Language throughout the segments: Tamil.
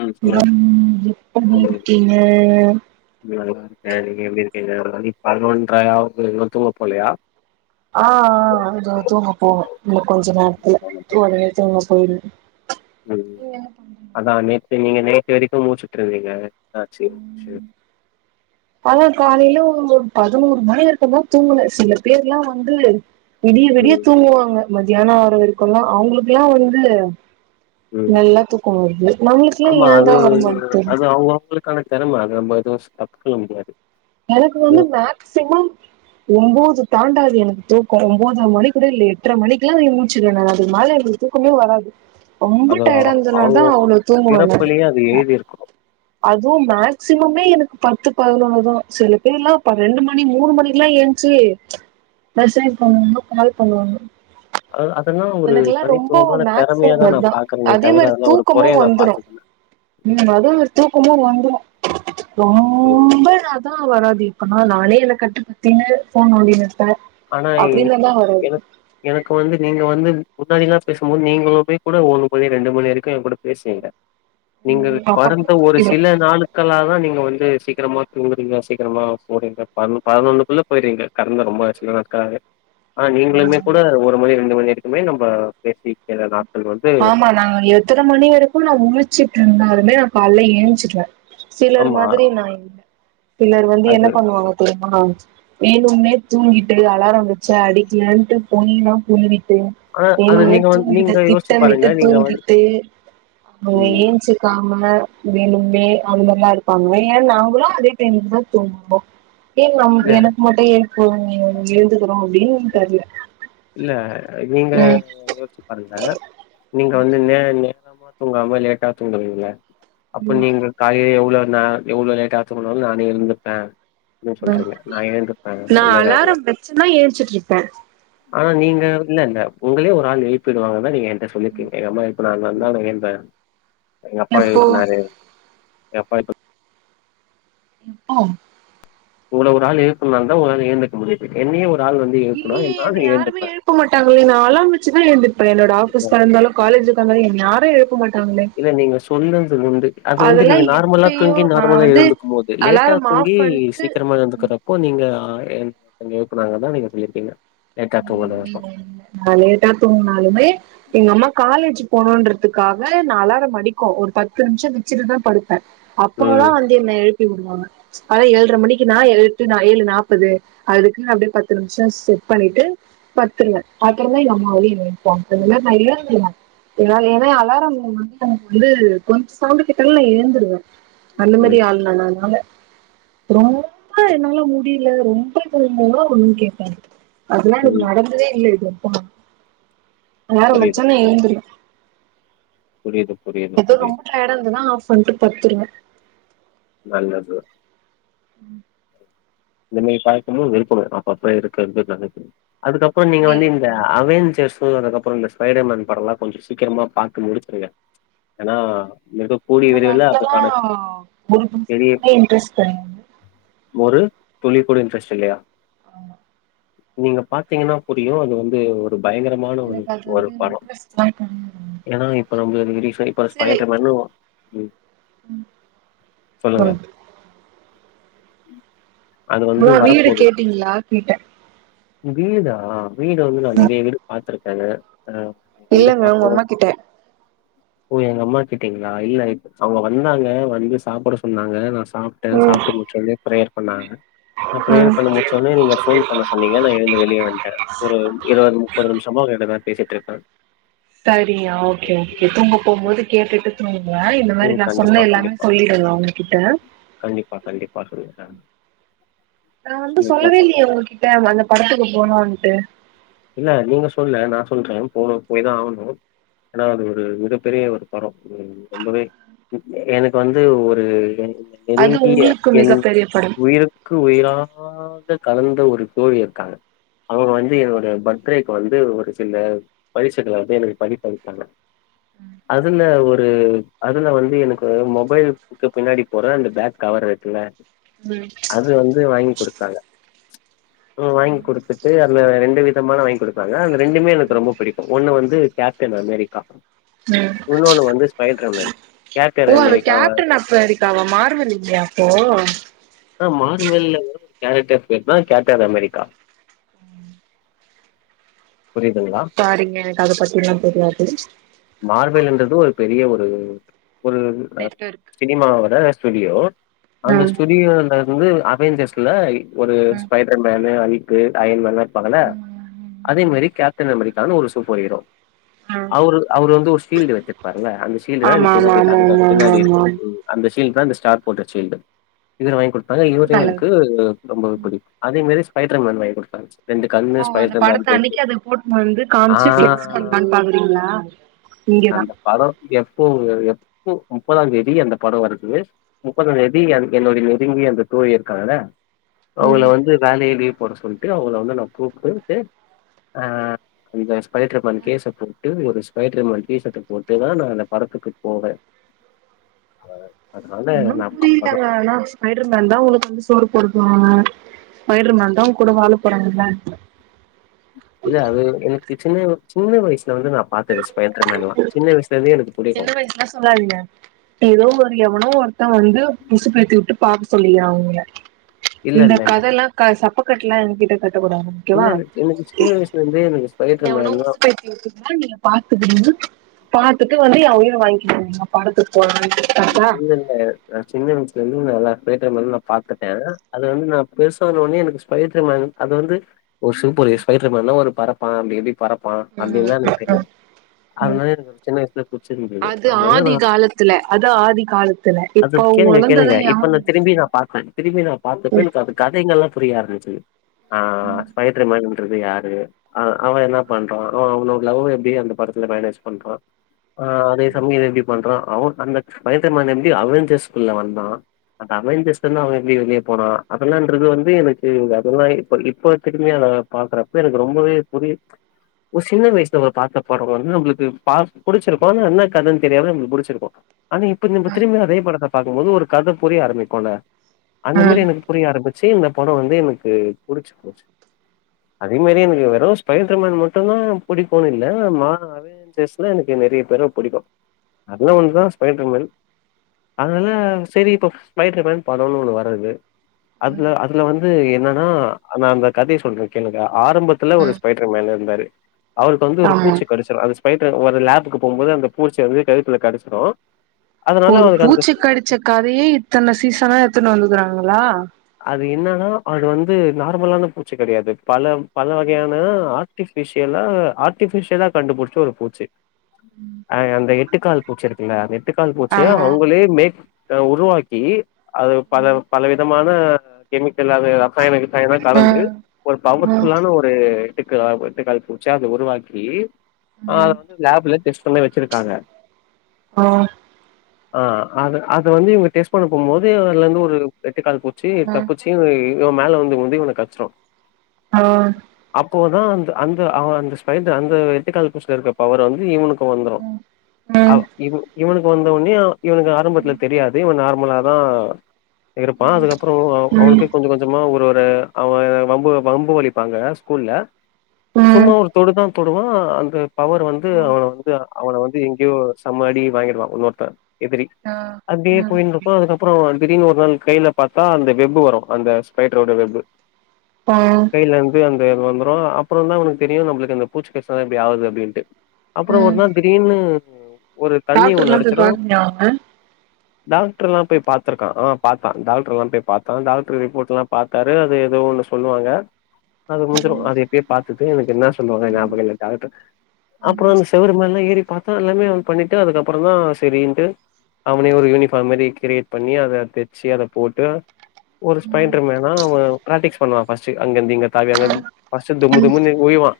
ம் [unintelligible] சொல்லுங்க ம் எப்படி ம் இருக்கீங்க நல்லா இருக்கே நீங்க எப்டி இருக்கீங்க மணி பதினொன்றையாவுது இன்னை தூங்க போலையா ஆ ஆ இதோ தூங்க போனு இன்னு கொஞ்ச நேரத்துல ஒடனே தூங்க போயிருவே ம் அதா நேத்து நீங்க நேத்து வரைக்கு மூச்சுட்ருந்தீங்க என்னாச்சு [unintelligible] அதா காலையில ஒரு பதினோரு மணி இருக்க தா தூங்குனே சில பேர்ல்லா வந்து விடிய விடிய ம் தூங்குவாங்க மத்தியானோ ஆகர வரைக்கு எல்லா அவங்களுக்குல்லா வந்து ம் நல்லா தூக்கோ வருது நம்மளுக்குல்லா ஏந்தா வரமாட்டுது அவுங்க [unintelligible] களுக்கான தெரம அது நம்ம ஏது ஸ்டாப் பண்ண முடியாது எனக்கு வந்து அது மேக்சிமம் ஒம்போது தாண்டாது எனக்கு தூக்கோ ஒம்போதர மணி கூட இல்ல எட்ர மணிக்கெல்லா முழுச்சுருவே நா அதுக்கு மேல எனக்கு தூக்கமே வராது ரொம்ப அது டயர்டா இருந்தது நா தா அவுங்கவுங்க அவ்ளோ தூங்குவே நானு பிறப்புலயே அது எழுதியிருக்கணு அதுவு மேக்சிமமே எனக்கு பத்து பதுனொன்னுதா சில பேருல்லா இப்ப ரெண்டு மணி மூணு மணி எல்லா ஏஞ்ச்சு மெசேஜ் பண்ணுவாங்க கால் பண்ணுவாங்க அது அதெல்லா ஒரு எனக்குல்லா ரொம்ப தனித்துவமான மேக்சிமம் தெறமையாதா நா அதா பாக்குறேனே அதே தவிர மாரி அதெல்லா ஒரு தூக்கமு கொறையா நா வந்துரு பாத்ததில்ல உம் அதூ ஒரு தூக்கமூ வந்துரு ரொம் ம் ரொம்ப நாதா வராது இப்பனா நானே என்ன கட்டுபத்தீன்னு ஃபோன் நோன்னிடீன்னு இர்ப்பே ஆனா அப்டின்னாதா வராது எனக் எனக்கு வந்து நீங்க வந்து முன்னாடில்லா பேசும்போது நீங்களுமே கூட ஒரு மணி ரெண்டு மணி வரைக்கு ஏங்கூட பேசுவீங்க நீங்க ம் அப்ப கூட கொறந்த ஒரு தூங்கிடுவே சில நாளு க்களாக தா நீங்க வந்து சீக்கிரமாக தூங்குறீங்க சீக்கிரமாக போடுறீங்க ப பதினொன்னுக்குள்ள போயிறீங்க கறந்து ரொம்ப லவுக்காக அ நீங்ளுமே கூட ஒரு மணி ரெண்டு மணி வரைக்குமே நம்ப பேசிக்கலலா ஆம்மா நா எத்தன மணி வரைக்கு நா முழிச்சட்ருந்தாலுமே நா காலல ஏச்ஞ்சிடுவ சிலர் ஆமா மாதிரி நா இல்ல சிலர் வந்து என்ன அது பண்ணுவாங்க தெரியுமா வேணும்னே தூங்கிட்டு அலார வச்சு அடிக்கலான்ட்டு பொய்ல்லா புழுவிட்டு ஆனா அது வேனுன்னே நீங்க வந்து தூங்கிட்டு நீங்க யோசிச்சு பாருங்க திட்டமிட்டு நீங்க வந்து தூங்கிட்டு அவ ம் ஏ பச்சக்காமுல்ல வெலுமே அது மாரிலாம் இருப்பாங்க ஏன நாங்களு அதே டேம்தா தூங்குவோ ஏங் இல்ல நம்எனக் மட்டு எழுதுகிறோ அப்படின் தெர்ல இல்ல நீங்க ம் யோச்சு பாருங்க நீங்க வந்து நே நேரமா தூங்காம லேட்டா தூங்குவீங்ள அப்ப ம் நீங்க காய எவ்வளோ நா எவ்ளோ லேட்டா தூங்குனாலு நானே எழுந்துப்ப என்ர ம் சொல்றீங்க நா ஏழுந்துப்பே இல்ல இல்ல அவுங்க ச்சுன்னா ஏஞ்ச்சிட்ருப்ப ஆனா நீங்க இல்லல்ல உங்களே ஒரு ஆள் எழுப்பிடுவாங்கன்னா நீங்க எ ன்ட்ட சொல்லிர்க்கிங்க எங்க அம்மா எழுப்புனாங்கன்தா ஏந்த எங்க அப்பா எப்போ எழுப்புனாரு எ அப்பா ப்பு ஒ உன்ன ஒரு ஆள் எழுப்பண்னால தா உன்னால எழுந்துக்த முடியுது என்னையு ஒரு ஆள் வந்து ஏப்புன்னா என்னாலு ஏந்துப்ப ப்ப மாட்டாங்களே நா அளாம் வெச்சுதா எழுந்துப்ப என்னோட ஆபீஸ்ஸா இருந்தாலு காலேஜ்ஜுக்கா இருந்நதாலு யாரு எழுப்ப மாட் இல்ல நீங்க சொன்னது உண்டு அது வந்து அதெல்லா நீங்க நார்மலா எப்பயோ தூங்கி நா நார்மலா வந்து எழுந்து கும்போது லேட்ஆ அலாரம் தூங்கி ஆஃப் பண்ட்டு சீக்கிரமா எழுந்துக்கற ப்போ நீங்க என்ட்ட எழுப்புனாங்கன்தா நீங்க சொல்லிர்க்கீங்க ம் [inaudible] நா லேட்டா தூங்னாலுமே எங்க அம்மா காலேஜ்ஜு போனுன்றதுக்காக நா அல்லாரம் அடிக்கு ஒரு பத்து நிமிஷ வச்சுட்டுதா படுப் அ அப்போல்ல ம் வந்து என்ன எழுப்பி விடுவாங்க காலை ஏழ்ரைமணிக்கு நா எட்டு ஏழுநாப்பது அதுக்கு அப்டே பத்து நிம்ஷ செட் ட் பண்ணிட்டு பத்துருவே அக்கற எங்க அம்மாவே என்ன எழுப்புவாங்க கொஞ்ச நேரோ நா எழுந்துருவேன் எல ஏன்னா அலாரம் வந்து எனக் வந்து கொஞ் சவுண்டு கேட்டாலெ நா எழுந்துடுவே அந்த மாரி ம் ஆள் நானு அத்னால ரொம்ப என்னால முடியல ரொம்ப இமல்லாம் ஒண்ணு கேப்ப அதெல்லாம் எனக்கு ம் நடந்ததே இல்ல இதுவரைக்கு அலாரொ புரியுது வச்சா நா எழுந்துருவ புரியது புரியது எதோ ரொம்ப டையடா இருந்தாதா ஆஃவ் பண்ட்டு படுத்துருவ நல்லது உம் இந்தே மேரி பழக்கமு இருக்கனு [unintelligible] அதுக்கப்புர நீங்க வந்து புரியல இந்த புரியல அவெஞ்சர்ஸ் பு அதுக்கப்பற இந்த ஸ்பைடர்மேன் படல்லா கொஞ்சொ சீக்கிரமா பாத்து முடிச்சிருங்க ஏன்னா இந்த எனக்கு அதுலெல்லா ஒரு பெரிய பெசர்ன்டு இன்ட்ரெஸ்ட் [inaudible] ஒரு துளி கூட இன்ட்ரெஸ்ட் இல்லயா ஆமா நீங்க பாத்தீங்கன்னா புரியும் அது வந்து ஒரு பயங்கர மான எனக்கு அது ஒரு வந்து படோம் இன்ட்ரெஸ்ட்லா கெடையாது ஏன்னா இப்ப நம்மல இப்டி சொல்லிட்டா ஸ்பைடர்மேனு உம் உம் அது வந்து ப்ரோ வீடு வரப்போது. கேட்டீங்களா கேட்டே வீடா வீடு வந்து நான் நெறைய வீடு பாத்துருக்கேங்க உம் வீடு இல்லங்க உங்க பாத்தோம் அம்மா [inaudible] ஓ எங்க அம்மா கிட்டீங்ளா இல்ல அவுங்க வந்தாங்க வந்து சாப்ட சொன்னாங்க நா சாப் டே ம் சாப்டு முடிச்ச உடனே ப்ரேயர் பண்ணாங்க நா ப்ரேயர் ம் பண்ணி முடுச்சோனே நீங்க ஃபோன் பண்ண சொன்னீங்க ந எழுந்து வெளியே வந்துட்டே ஒரு இருபது முப்பது நிமிஷமா உங்கிட் டநா பேசிட்டு இருப்பே சரியா ஓகே ஓகே தூங்க போம்போது கேட்டுட்டு தூங்குங்க இந்த மாரி ம். நா சொன்ன கண்டிப்பா, எல்லாமே கண்டிப்பா. சொல்லிடுங்க அவுங்ககிட்ட கண்டிப்பா கண்டிப்பா சொல்லிரே நா வந்து சொல்லவே இல்லயே உங்ககிட்ட அந்த படத்துக்கு போனோம்ன்ட்டு இல்ல நீங்க சொல்லல நான் சொல்றே போனும் போய் தா ஆகணு ஆனா அது ஒரு மிகப்பெரிய ஒரு படோ ரொம்பவே எனக்கு வந்து ஒரு அது நெருங்கிய உங்களுக்கு என் மிகப்பெரிய படம் உயிர் க்கு உயிராக கலந்த ஒரு தோழி இருக்காங்க அவுங்க வந்து என்னுடைய பர்த்டேக்கு வந்து ஒரு சில பரிசைகள வந்து எனக்கு பண்ணி தர சொன்னே அதுல ஒரு அதுல வந்து எனக்கு மொபைல் இக்கு பின்னாடி போற அந்த பேக் கவர் இருக்குல உம் அது வந்து வாங்கி் குடுத்தாங்க வாங்கி குடுத்துட்டு அந்த ரெண்டு வித மான வாங்கி குடுத்தாங்க அந்த ரெண்டுமே எனக்கு ரொம்ப பிடிக்கு ஒண்ணு வந்து கேப்டன் அமெரிக்கா உம் இன்னொன்னு வந்து ஸ்பைட்ரமேன் ஓ அது கேப்டன் அப்ப இருக்காவ மார்வல் இல்லயா அப்போ ஆனா மார்பெல்ல ஒரு கேரக்ட்டர் [unintelligible] கேட்டர் அமெரிக்கா புரியுதுங்ளா சாரீங்க எனக்கு அத பத்தி எல்லா தெரியாது மார்பெல் என்றது ஒரு பெரிய ஒரு ஒரு நெட்வொர்க் சினிமாவோட ஸ்டுடியோ அந்த ம் ஸ்டுடியோ [unintelligible] இது அவெஞ்ஜர்ஸ்ல ஒரு ம் ஸ்பைடர் மேனு [unintelligible] ஹல்க் அயன் மேனுலா இருந்பாங்கள ம் ம் அதே ம் மாரி கேப்டன் அமெரிக்கான்னு ஒரு சூப்பர் ஹீரோ ஆ அவரு அவர் வந்து ஒரு ஷீல்டு வச்சிருப்பாருல அந்த ஷீல்டு தா அது ஆமா ஆமா பின்னாடி ஆமா அந்த ஆமா பின்னாடி ஆமா இருக்கு அந்த ஷீல்டு தான் அந்த ஸ்டார் போட்ட ஷீல்டு இவர் வாங்கி குடுத்தாங்க ஆமா இவரு நல்லா எனக்கு ரொம்பவே பிடிக்கும் அதே மாரி ஸ்பைடர்மன் வாங்கி குடுத்தாங்க கண்ணு ஓ அந்த ஸ்பைடர் மேன் படத்த பேரு. அன்னைக்கு அது போட்டுனு வந்து ஆ. காமிச்சு ஃபிகஸ் பண்ணி பாக்றீங்ளா அந்த படோ எப்போ எப்போ முப்பதா தேதி அந்த படோ வருது முப்பதாந்தேதி என் என்னுடைய நெருங்கிய அந்த தோழி இருக்காங்களா அவுங்க ம் வந்து வேலையா லீவ் போட சொல்லிட்டு அவள வந்து நா கூப்டுட்டு ஆ அந்த ஸ்பைடர்மேன் கேசை போட்டு ஒரு ஸ்பைடர்மேன் டீசர்ட்ட போட்டுதா நா அந்த படத்துக்கு போவே அதனால ஒன்னு நா பாப்பதா புரியலங்க ஆனா ஸ்பைடர்மேன்தா உனக்கு வந்து சோறு போட போறானா ஸ்பைடர்மேன் தா உங் கூட வாழ போறானுங்ளா இல்ல அது எனக்கு சின்ன சின்ன வயசுல வந்து நா பாத்தது ஸ்பைடர்மேன்லா சின்ன வயசுல இருந்தே எனக்கு புடிக்கு சின்ன வயசுலா சொல்லாதீங்க ஏதோ ஒரு எவனோ ஒருத்தன் வந்து உசுப்பேத்தி வுட்டு பாக்க சொல்லி அவுங்கள இல்ல இந்த இல்ல இல்ல கதைல்லா க சப்பக்கட்டுல்லா என்கிட்டே கட்டக்கூடாதுங்க இல்ல எனக் எனக்கு சின்ன வயசுல இருந்தே எனக்கு ஸ்பைடர் எவனோ மேன்லா ஊசுபேத்திவுட்டுருக்கா நீங்க பாத்துக்கிறீங்க பாத்துட்டு வந்து எ உயிர வாங்கிட்டு இருக்கீங்க படத்துக்கு போலான்ட்டு கரெக்ட்டா இல்ல இல்ல நா சின்ன வயசுல இருந்து நல்ல தியேட்டர்ல நா பாத்துட்டே அது வந்து நா பெருசானோனே எனக்கு ஸ்பைடர்மேன் அது வந்து ஓ சூப்பரு ஸ்பைடர்மன் பறப்பான அப்டி அப்டி பறப் பா ம் அப்டின்னுலா எனக்கு ம் தெரியு ம் ம் அதனால எனக்கு சின்ன வயசுல புடிச்சிருந்தது அதனால நா த்துல அது ஆதிகாலத் அது கேளுங்க கேளுங்க இப்ப நா திரும்பி நா பாத்தே திரும்பி நா பாத்தப்ப எனக்கு அது கதைங்கள்லா புரிய ஆரம்பிச்சுது ஆ ஸ்பைடர்மன் ட்றது யாரு அவ என்ன பண்றா அவ அவனோட லவ் எப்படி அந்த படத்துல மேனேஜ் பண்றா ஆ அதே சமயம் இத எப்டி பண்றா அவன் அந்த ஸ்பைடர்மன் எப்டி அவெஞ்சர்ஸ் உள்ள வந்தா அநத அவெஞ்சர்ஸ்ல இருந்து அவ எப்டி வெளிய போனா அதெல்லான்றது வந்து எனக்கு அதெல்லா இப்ப இப்ப திரும்பி அத பாக்குறப்ப எனக்கு ரொம்பவே புரி ஒரு சிறு வயசுல நம்ம பாத்த படம் வந்து நம்மளுக்கு பா புடிச்சிருக்கு ஆனா என்ன கதைனு தெரியாம நம்மளுக்கு புடிச்சிருக்கு ஆனா இப்ப நம்ம திரும்பி அதே படத்த பாக்கும்போது ஒரு கத புரிய ஆரம்பிக்கும்ல அந்த மாரி ம் எனக் புரிய ஆரம்பிச்சு இந்த படம் வந்து எனக்கு புடிச்சு போச்சு அதே மாரி எனக்கு வெறும் ஸ்பைடர்மன் மட்டும்தா புடிக்குன்னு இல்ல ஆனா மார்வெல் அவெஞ்சர்ஸ்ல எனக்கு நெறைய பேர புடிக்கு அதுலல ஒன்னுதா ஸ்பைடர்மேன் அதனால சேரி இப்போ ஸ்பைடர்மன் படோனு ஒன்னு வர்றது அதுல அதுல வந்து என்னன்னா நா அந்த கதைய சொல்றே கேளுங்க ஆரம்பத்துல ஒரு ம் ஸ்பைடர்மேன் இருந்தாரு அவருக்கு வந்து ஒரு ஆமா பூச்சி கடிச்சிடு அந்த ஸ்பைர் ஒரு லேப்க்கு போகும்போது அந்த பூச்சு வந்து கழுத்துல கடிச்சிடு ஒரு பூச்சி கடிச்ச கதையே இத்தன சீசனா எடுத்துனு வந்துருக்கங்களா அது என்னன்னா அது வந்து நார்மலான பூச்சு கடையாது பல பல வகையான ஆ ர்டிபிஸியலா ஆர்டிபிஸியாலா கண்டுபுடிச்ச ஒரு பூச்சி [unintelligible] அ அந்த எட்டுக்கால் பூச்சி இருக்குல்ல அந்த எட்டுக்கால் பூச்சிய ஆமா அவங்களே மேக் உருவாக்கி அது பல பல விதமான கெமிக்கல் அதெல்லா சைனுக்கு சையனா ம் கலந்து ஒரு பவர் ம் ஃபுல்லான ஒரு ரு எட்டு எட்டுக் கா எட்டுக்கால் பூச்சியா அத உருவாக்கி அ அத வந்து லேப்ல டெஸ்ட் பண்ணி வச்சிருக்காங்க ஆ ஆ அத அது வந்து இவங்க டெஸ்ட் பண்ண போம்போது அதுல இருந்து ஒரு எட்டு கால் பூச் சி ம் தப்பிச்சு இ இவன் மேல வந்து விழுந்து இவன கடிச்சிடு ஆ அப்போதா அந்த அந்த அந்த ஸ்பைடர் அந்த எட்டுக்கால் பூச்சில இருக்க பவர் வந்து இவனுக்கு வந்துரு ம் அவ ம் இவ இவனுக்கு வந்தனோயே இவனுக்கு ஆரம்பத்துல தெரியாது இவன் நார்மலாதா இருப்பா அதுக்கப்பறோ அவனுக்கே கொஞ்ச கொஞ் சமா ஒரு ஒரு அவ வம்பு வம்பு வளிப்பாங்க ஸ்கூல்ல ம் சும்மா ஒரு தொடு தா தொடுவா அந்த பவர் வந்து ம் அவனை வந்து அவனை வந்து எங்கயோ செம அடி வாங்கிருவா இன்னொருத்த எதிரி ஆ அப்படியே ம் போயின்ட்டு இருக்கும் அதுக்கப்றோ திடீர்னு ஒரு நாள் கைல பாத்தா அந்த வெப்பு வரும் அந்த ஸ்பைடர்ரோட வெப்பு பா கையில இருந்து அந்த வந்துரும் அப்றோ தா அவனக்கு தெரியு நம்மளுக்கு அந்த பூச்சி கடிச்சது தா இப்டி ஆவுது அப்படின்ட்டு அப்றோ ஒரு ம் நாள் திடீர்னு ஒரு தண்ணி ஒண்ணு டாக்டர்லா போய் அடிச்சிடும் பாக்கலயா அவங்க டாக்டர் எல்லா போய் பாத்திருக்கா ஆ பாத்தா டாக்டர் எல்லா போய் பாத்தோ டாக்டர் ரிப்போர்ட் எல்லா பாத்தாரு அது எதோ ஒன்னு சொல்லுவாங்க அது முடிஞ்சிரும் அத எப்பயே பாத்துட்டு எனக்கு என்ன சொல்லுவாங்க ஞாபகம் இல்ல டாக்டர் அப்றோ அந்த செவுரு மேல எல்லா ஏறி பாத்தா எல்லாமே பண்ணிட்டு அதுக்கப்புறோ தா சேரின்ட்டு அவனே ஒரு யூனிஃபார்ம் மாறி கிரியேட் பண்ணி அத தெச்சு அத போட்டு ஒரு ஸ்பைன்டர் மேனா அவன் பிராக்டிகஸ் பண்ணுவா ஃபர்ஸ்ட்டு அங்கிருந்து இங்க தாவி அங்க இருந்து ஃபர்ஸ்ட்டு தும்மு தும்முன்னு உழுவா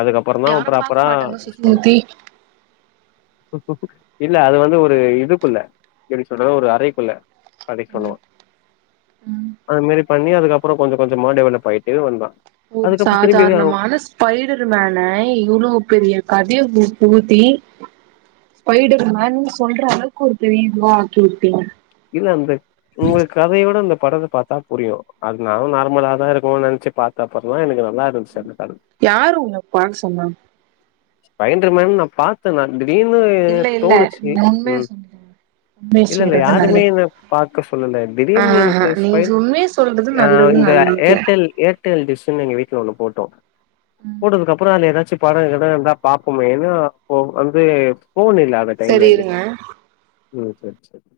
அதுக்கப்றோ தா அவன் யாரு பாக்க ஃப்ராப்பரா மாட்டாங்க யூஸ் சுத்தி பண்ணுவா முத்தி இல்ல அது வந்து ஒரு இதுக்குள்ள எப்டி சொல்றது ஒரு அறைக்குள்ள அடைக்கலோ அந்த மாறி பண்ணி அதுக்கப்பறோ கொஞ்ச கொஞ்சமா டெவலப் ஆயிட்டு வந்தா ஒரு சாதாரணமான பைடர்மேன இவ்ளோ பெரிய கதையை போட்டு ஊத்தி பையிடர் மேன் சொல்ற அளவுக்கு ஒரு பெரிய இதுவா ஆக்கிவுட்டீங்க இல்ல அந்த உங்களுக்கு கதைய விட இந்த படத்த பாத்தா புரியு அப்டி நானும் நார்மலா தா இருக்குன்னு நினைச்சு பாத் அப்பறந்தா எனக்கு நல்லா இருந்துச்சு அந்த படோ யாரு உங்கள பாக்க சொன்னா ஸ்பைன்டர் மேன் நா பாத்த நா திடீர்னு இல்ல இல்ல தோணுச்சு நீங்க உண்மைய ம் சொல்லுங்க உண்மைய இல்ல இல்ல சொல்றது நல்லது யாருமே என்ன பாக்க சொல்லல திடீர்ன்னு எனக்கு ஆஹா ஸ்பை நீங்க உண்மைய சொல்றது அ நல்லதுன்னு இந்த நா நெனைக்கிறே ஏர்டெல் ஏர் டெல் டிஸ்ன்னு எங்க வீட்ல ஒன்னு போட்டோ போட்டதுக்கு கப்றோ அத ஏதாச்சும் படம் கிடம் எதா பாப்போமே ஏன்னா அப்ப வந்து ஃபோன் இல்லாத டைம் சரி இருங்க எங்கிட்ட ம் சேரி சேரி